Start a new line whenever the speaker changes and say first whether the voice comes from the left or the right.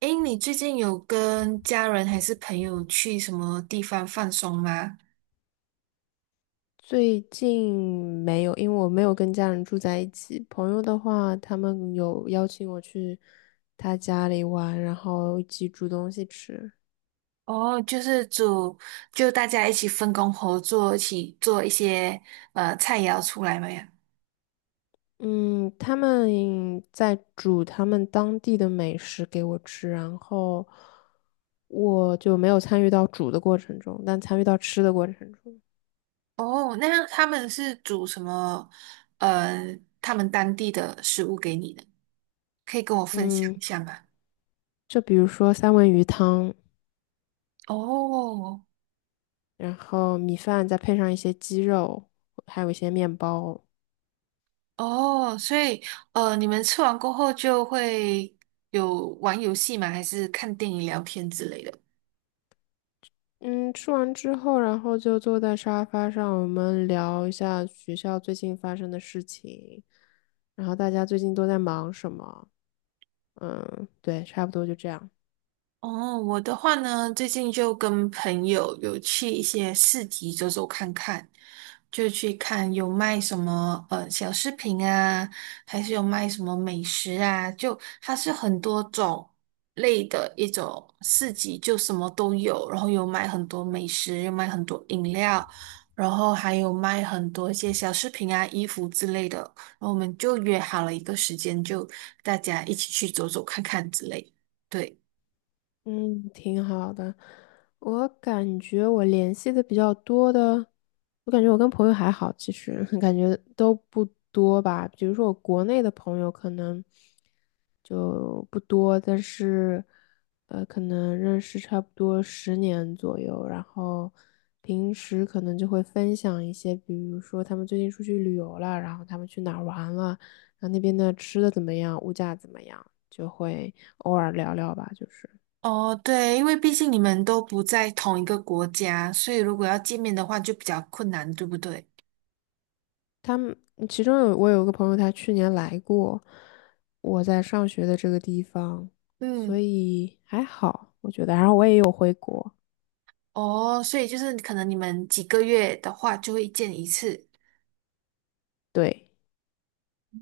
right: 诶，你最近有跟家人还是朋友去什么地方放松吗？
left: 最近没有，因为我没有跟家人住在一起。朋友的话，他们有邀请我去他家里玩，然后一起煮东西吃。
right: 哦，就是煮，就大家一起分工合作，一起做一些菜肴出来嘛呀。
left: 嗯，他们在煮他们当地的美食给我吃，然后我就没有参与到煮的过程中，但参与到吃的过程中。
right: 哦，那他们是煮什么？他们当地的食物给你的，可以跟我分享
left: 嗯，
right: 一下吗？
left: 就比如说三文鱼汤，
right: 哦
left: 然后米饭再配上一些鸡肉，还有一些面包。
right: 哦，所以你们吃完过后就会有玩游戏吗？还是看电影、聊天之类的？
left: 嗯，吃完之后，然后就坐在沙发上，我们聊一下学校最近发生的事情，然后大家最近都在忙什么？嗯，对，差不多就这样。
right: 哦，我的话呢，最近就跟朋友有去一些市集走走看看，就去看有卖什么小饰品啊，还是有卖什么美食啊，就它是很多种类的一种市集，就什么都有，然后有卖很多美食，有卖很多饮料，然后还有卖很多一些小饰品啊、衣服之类的，然后我们就约好了一个时间，就大家一起去走走看看之类，对。
left: 嗯，挺好的。我感觉我联系的比较多的，我感觉我跟朋友还好，其实 感觉都不多吧。比如说我国内的朋友可能就不多，但是可能认识差不多10年左右，然后平时可能就会分享一些，比如说他们最近出去旅游了，然后他们去哪儿玩了，然后那边的吃的怎么样，物价怎么样，就会偶尔聊聊吧，就是。
right: 哦，对，因为毕竟你们都不在同一个国家，所以如果要见面的话就比较困难，对不对？
left: 他们其中有我有个朋友，他去年来过我在上学的这个地方，所
right: 嗯，
left: 以还好，我觉得。然后我也有回国。
right: 哦，所以就是可能你们几个月的话就会见一次。
left: 对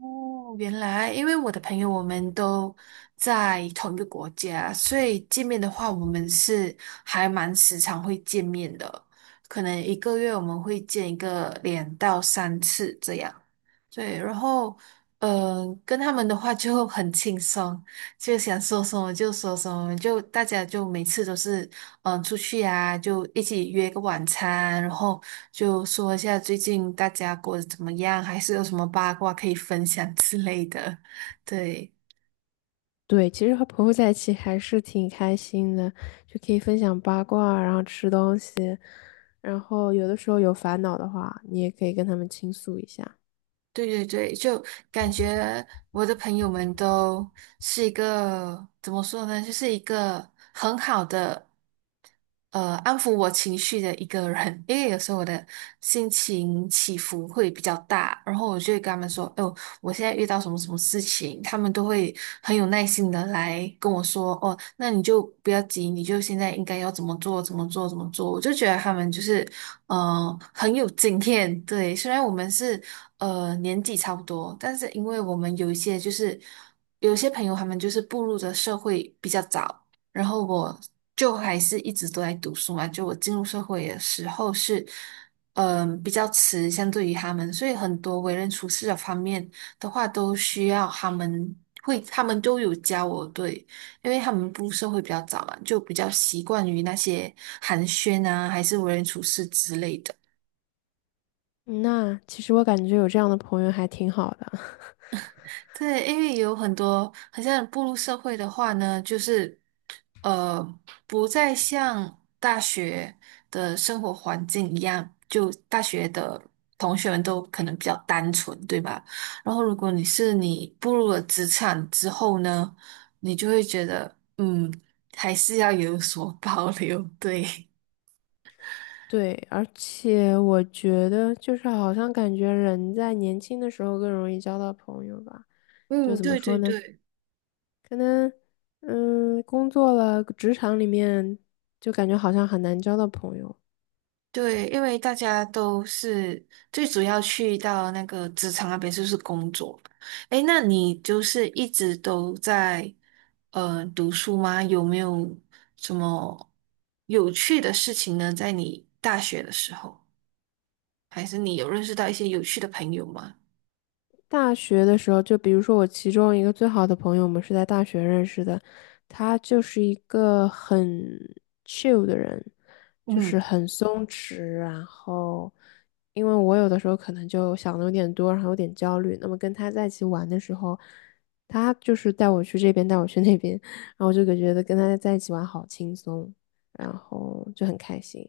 right: 哦，原来因为我的朋友我们都在同一个国家，所以见面的话我们是还蛮时常会见面的，可能一个月我们会见一个两到三次这样。对，然后跟他们的话就很轻松，就想说什么就说什么，就大家就每次都是出去啊，就一起约个晚餐，然后就说一下最近大家过得怎么样，还是有什么八卦可以分享之类的。对，
left: 对，其实和朋友在一起还是挺开心的，就可以分享八卦啊，然后吃东西，然后有的时候有烦恼的话，你也可以跟他们倾诉一下。
right: 对对对，就感觉我的朋友们都是一个，怎么说呢，就是一个很好的。安抚我情绪的一个人，因为有时候我的心情起伏会比较大，然后我就会跟他们说，哦，我现在遇到什么什么事情，他们都会很有耐心的来跟我说，哦，那你就不要急，你就现在应该要怎么做，怎么做，怎么做。我就觉得他们就是，很有经验。对，虽然我们是年纪差不多，但是因为我们有一些就是有一些朋友他们就是步入的社会比较早，然后我就还是一直都在读书嘛，就我进入社会的时候是。嗯，比较迟，相对于他们，所以很多为人处事的方面的话，都需要他们会，他们都有教我，对，因为他们步入社会比较早嘛，就比较习惯于那些寒暄啊，还是为人处事之类的。
left: 那其实我感觉有这样的朋友还挺好的。
right: 对，因为有很多，很像步入社会的话呢，就是呃，不再像大学的生活环境一样，就大学的同学们都可能比较单纯，对吧？然后，如果你是你步入了职场之后呢，你就会觉得，嗯，还是要有所 保留，对。
left: 对，而且我觉得就是好像感觉人在年轻的时候更容易交到朋友吧，就
right: 嗯，
left: 怎么
right: 对
left: 说
right: 对
left: 呢？
right: 对。
left: 可能工作了，职场里面就感觉好像很难交到朋友。
right: 对，因为大家都是最主要去到那个职场那边就是工作。诶，那你就是一直都在读书吗？有没有什么有趣的事情呢？在你大学的时候，还是你有认识到一些有趣的朋友吗？
left: 大学的时候，就比如说我其中一个最好的朋友，我们是在大学认识的，他就是一个很 chill 的人，就是
right: 嗯，
left: 很松弛。然后，因为我有的时候可能就想的有点多，然后有点焦虑，那么跟他在一起玩的时候，他就是带我去这边，带我去那边，然后我就觉得跟他在一起玩好轻松，然后就很开心，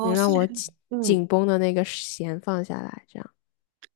left: 能让
right: 是，
left: 我紧
right: 嗯，
left: 紧绷的那个弦放下来，这样。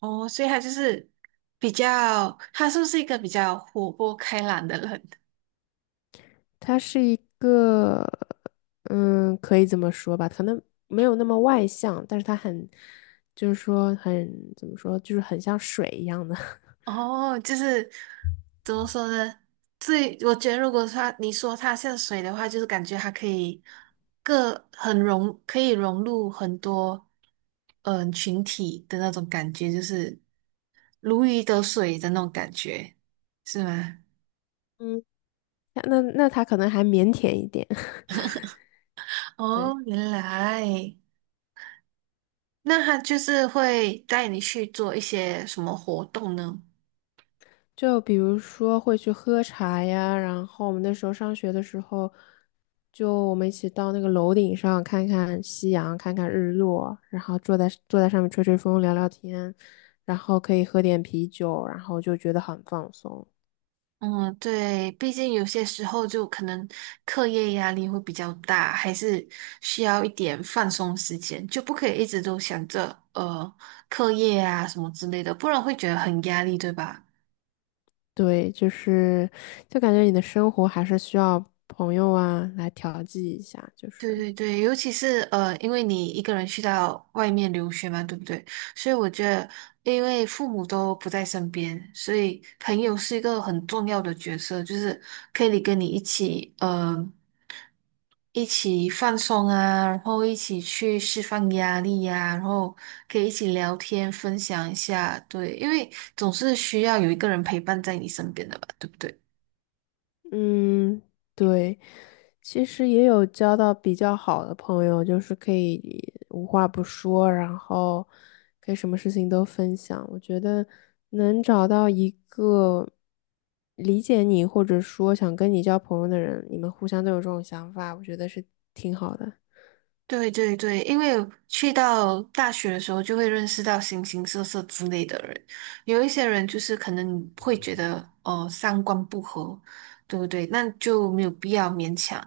right: 哦，所以他就是比较，他是不是一个比较活泼开朗的人？
left: 他是一个，可以这么说吧，可能没有那么外向，但是他很，就是说很，怎么说，就是很像水一样的。
right: 哦，就是怎么说呢？最我觉得，如果它你说它像水的话，就是感觉它可以各很融，可以融入很多群体的那种感觉，就是如鱼得水的那种感觉，是吗？
left: 嗯，那他可能还腼腆一点。
right: 哦，
left: 对，
right: 原来那它就是会带你去做一些什么活动呢？
left: 就比如说会去喝茶呀，然后我们那时候上学的时候，就我们一起到那个楼顶上看看夕阳，看看日落，然后坐在上面吹吹风，聊聊天，然后可以喝点啤酒，然后就觉得很放松。
right: 嗯，对，毕竟有些时候就可能课业压力会比较大，还是需要一点放松时间，就不可以一直都想着课业啊什么之类的，不然会觉得很压力，对吧？
left: 对，就感觉你的生活还是需要朋友啊来调剂一下，就
right: 对
left: 是
right: 对对，尤其是因为你一个人去到外面留学嘛，对不对？所以我觉得，因为父母都不在身边，所以朋友是一个很重要的角色，就是可以跟你一起，一起放松啊，然后一起去释放压力呀、然后可以一起聊天，分享一下，对，因为总是需要有一个人陪伴在你身边的吧，对不对？
left: 嗯，对，其实也有交到比较好的朋友，就是可以无话不说，然后可以什么事情都分享。我觉得能找到一个理解你或者说想跟你交朋友的人，你们互相都有这种想法，我觉得是挺好的。
right: 对对对，因为去到大学的时候，就会认识到形形色色之类的人。有一些人就是可能你会觉得，哦，三观不合，对不对？那就没有必要勉强，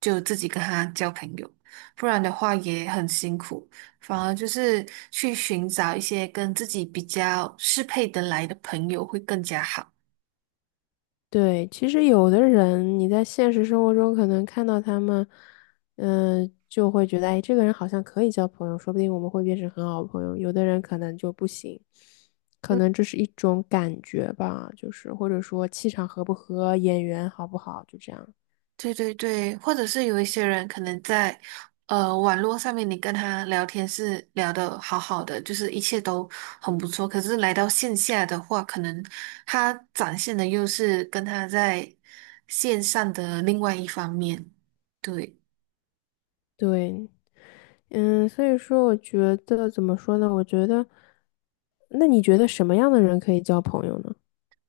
right: 就自己跟他交朋友，不然的话也很辛苦。反而就是去寻找一些跟自己比较适配得来的朋友会更加好。
left: 对，其实有的人你在现实生活中可能看到他们，就会觉得，哎，这个人好像可以交朋友，说不定我们会变成很好的朋友。有的人可能就不行，可能这是一种感觉吧，就是或者说气场合不合，眼缘好不好，就这样。
right: 对对对，或者是有一些人可能在网络上面，你跟他聊天是聊得好好的，就是一切都很不错。可是来到线下的话，可能他展现的又是跟他在线上的另外一方面。对，
left: 对，所以说我觉得怎么说呢？我觉得，那你觉得什么样的人可以交朋友呢？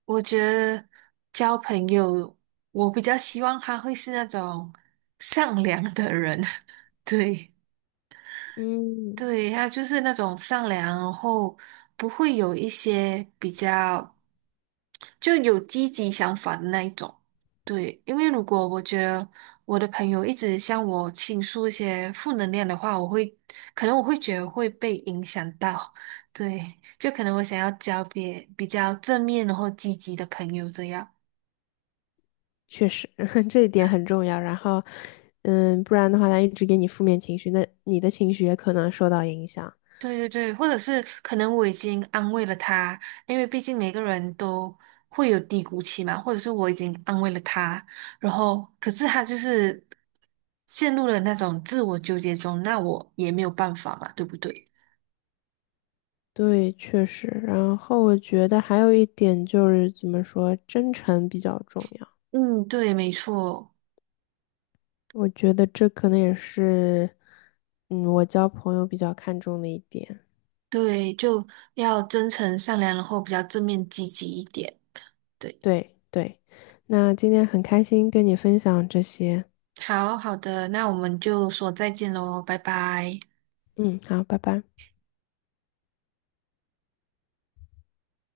right: 我觉得交朋友，我比较希望他会是那种善良的人。对。
left: 嗯。
right: 对，他就是那种善良，然后不会有一些比较。就有积极想法的那一种。对，因为如果我觉得我的朋友一直向我倾诉一些负能量的话，我会可能我会觉得会被影响到。对，就可能我想要交别比较正面或积极的朋友这样。
left: 确实，这一点很重要。然后，不然的话，他一直给你负面情绪，那你的情绪也可能受到影响。
right: 对对对，或者是可能我已经安慰了他，因为毕竟每个人都会有低谷期嘛，或者是我已经安慰了他，然后可是他就是陷入了那种自我纠结中，那我也没有办法嘛，对不对？
left: 对，确实。然后我觉得还有一点就是怎么说，真诚比较重要。
right: 嗯，对，没错，
left: 我觉得这可能也是，我交朋友比较看重的一点。
right: 对，就要真诚善良，然后比较正面积极一点。对，
left: 对对。那今天很开心跟你分享这些。
right: 好好的，那我们就说再见喽，拜拜。
left: 嗯，好，拜拜。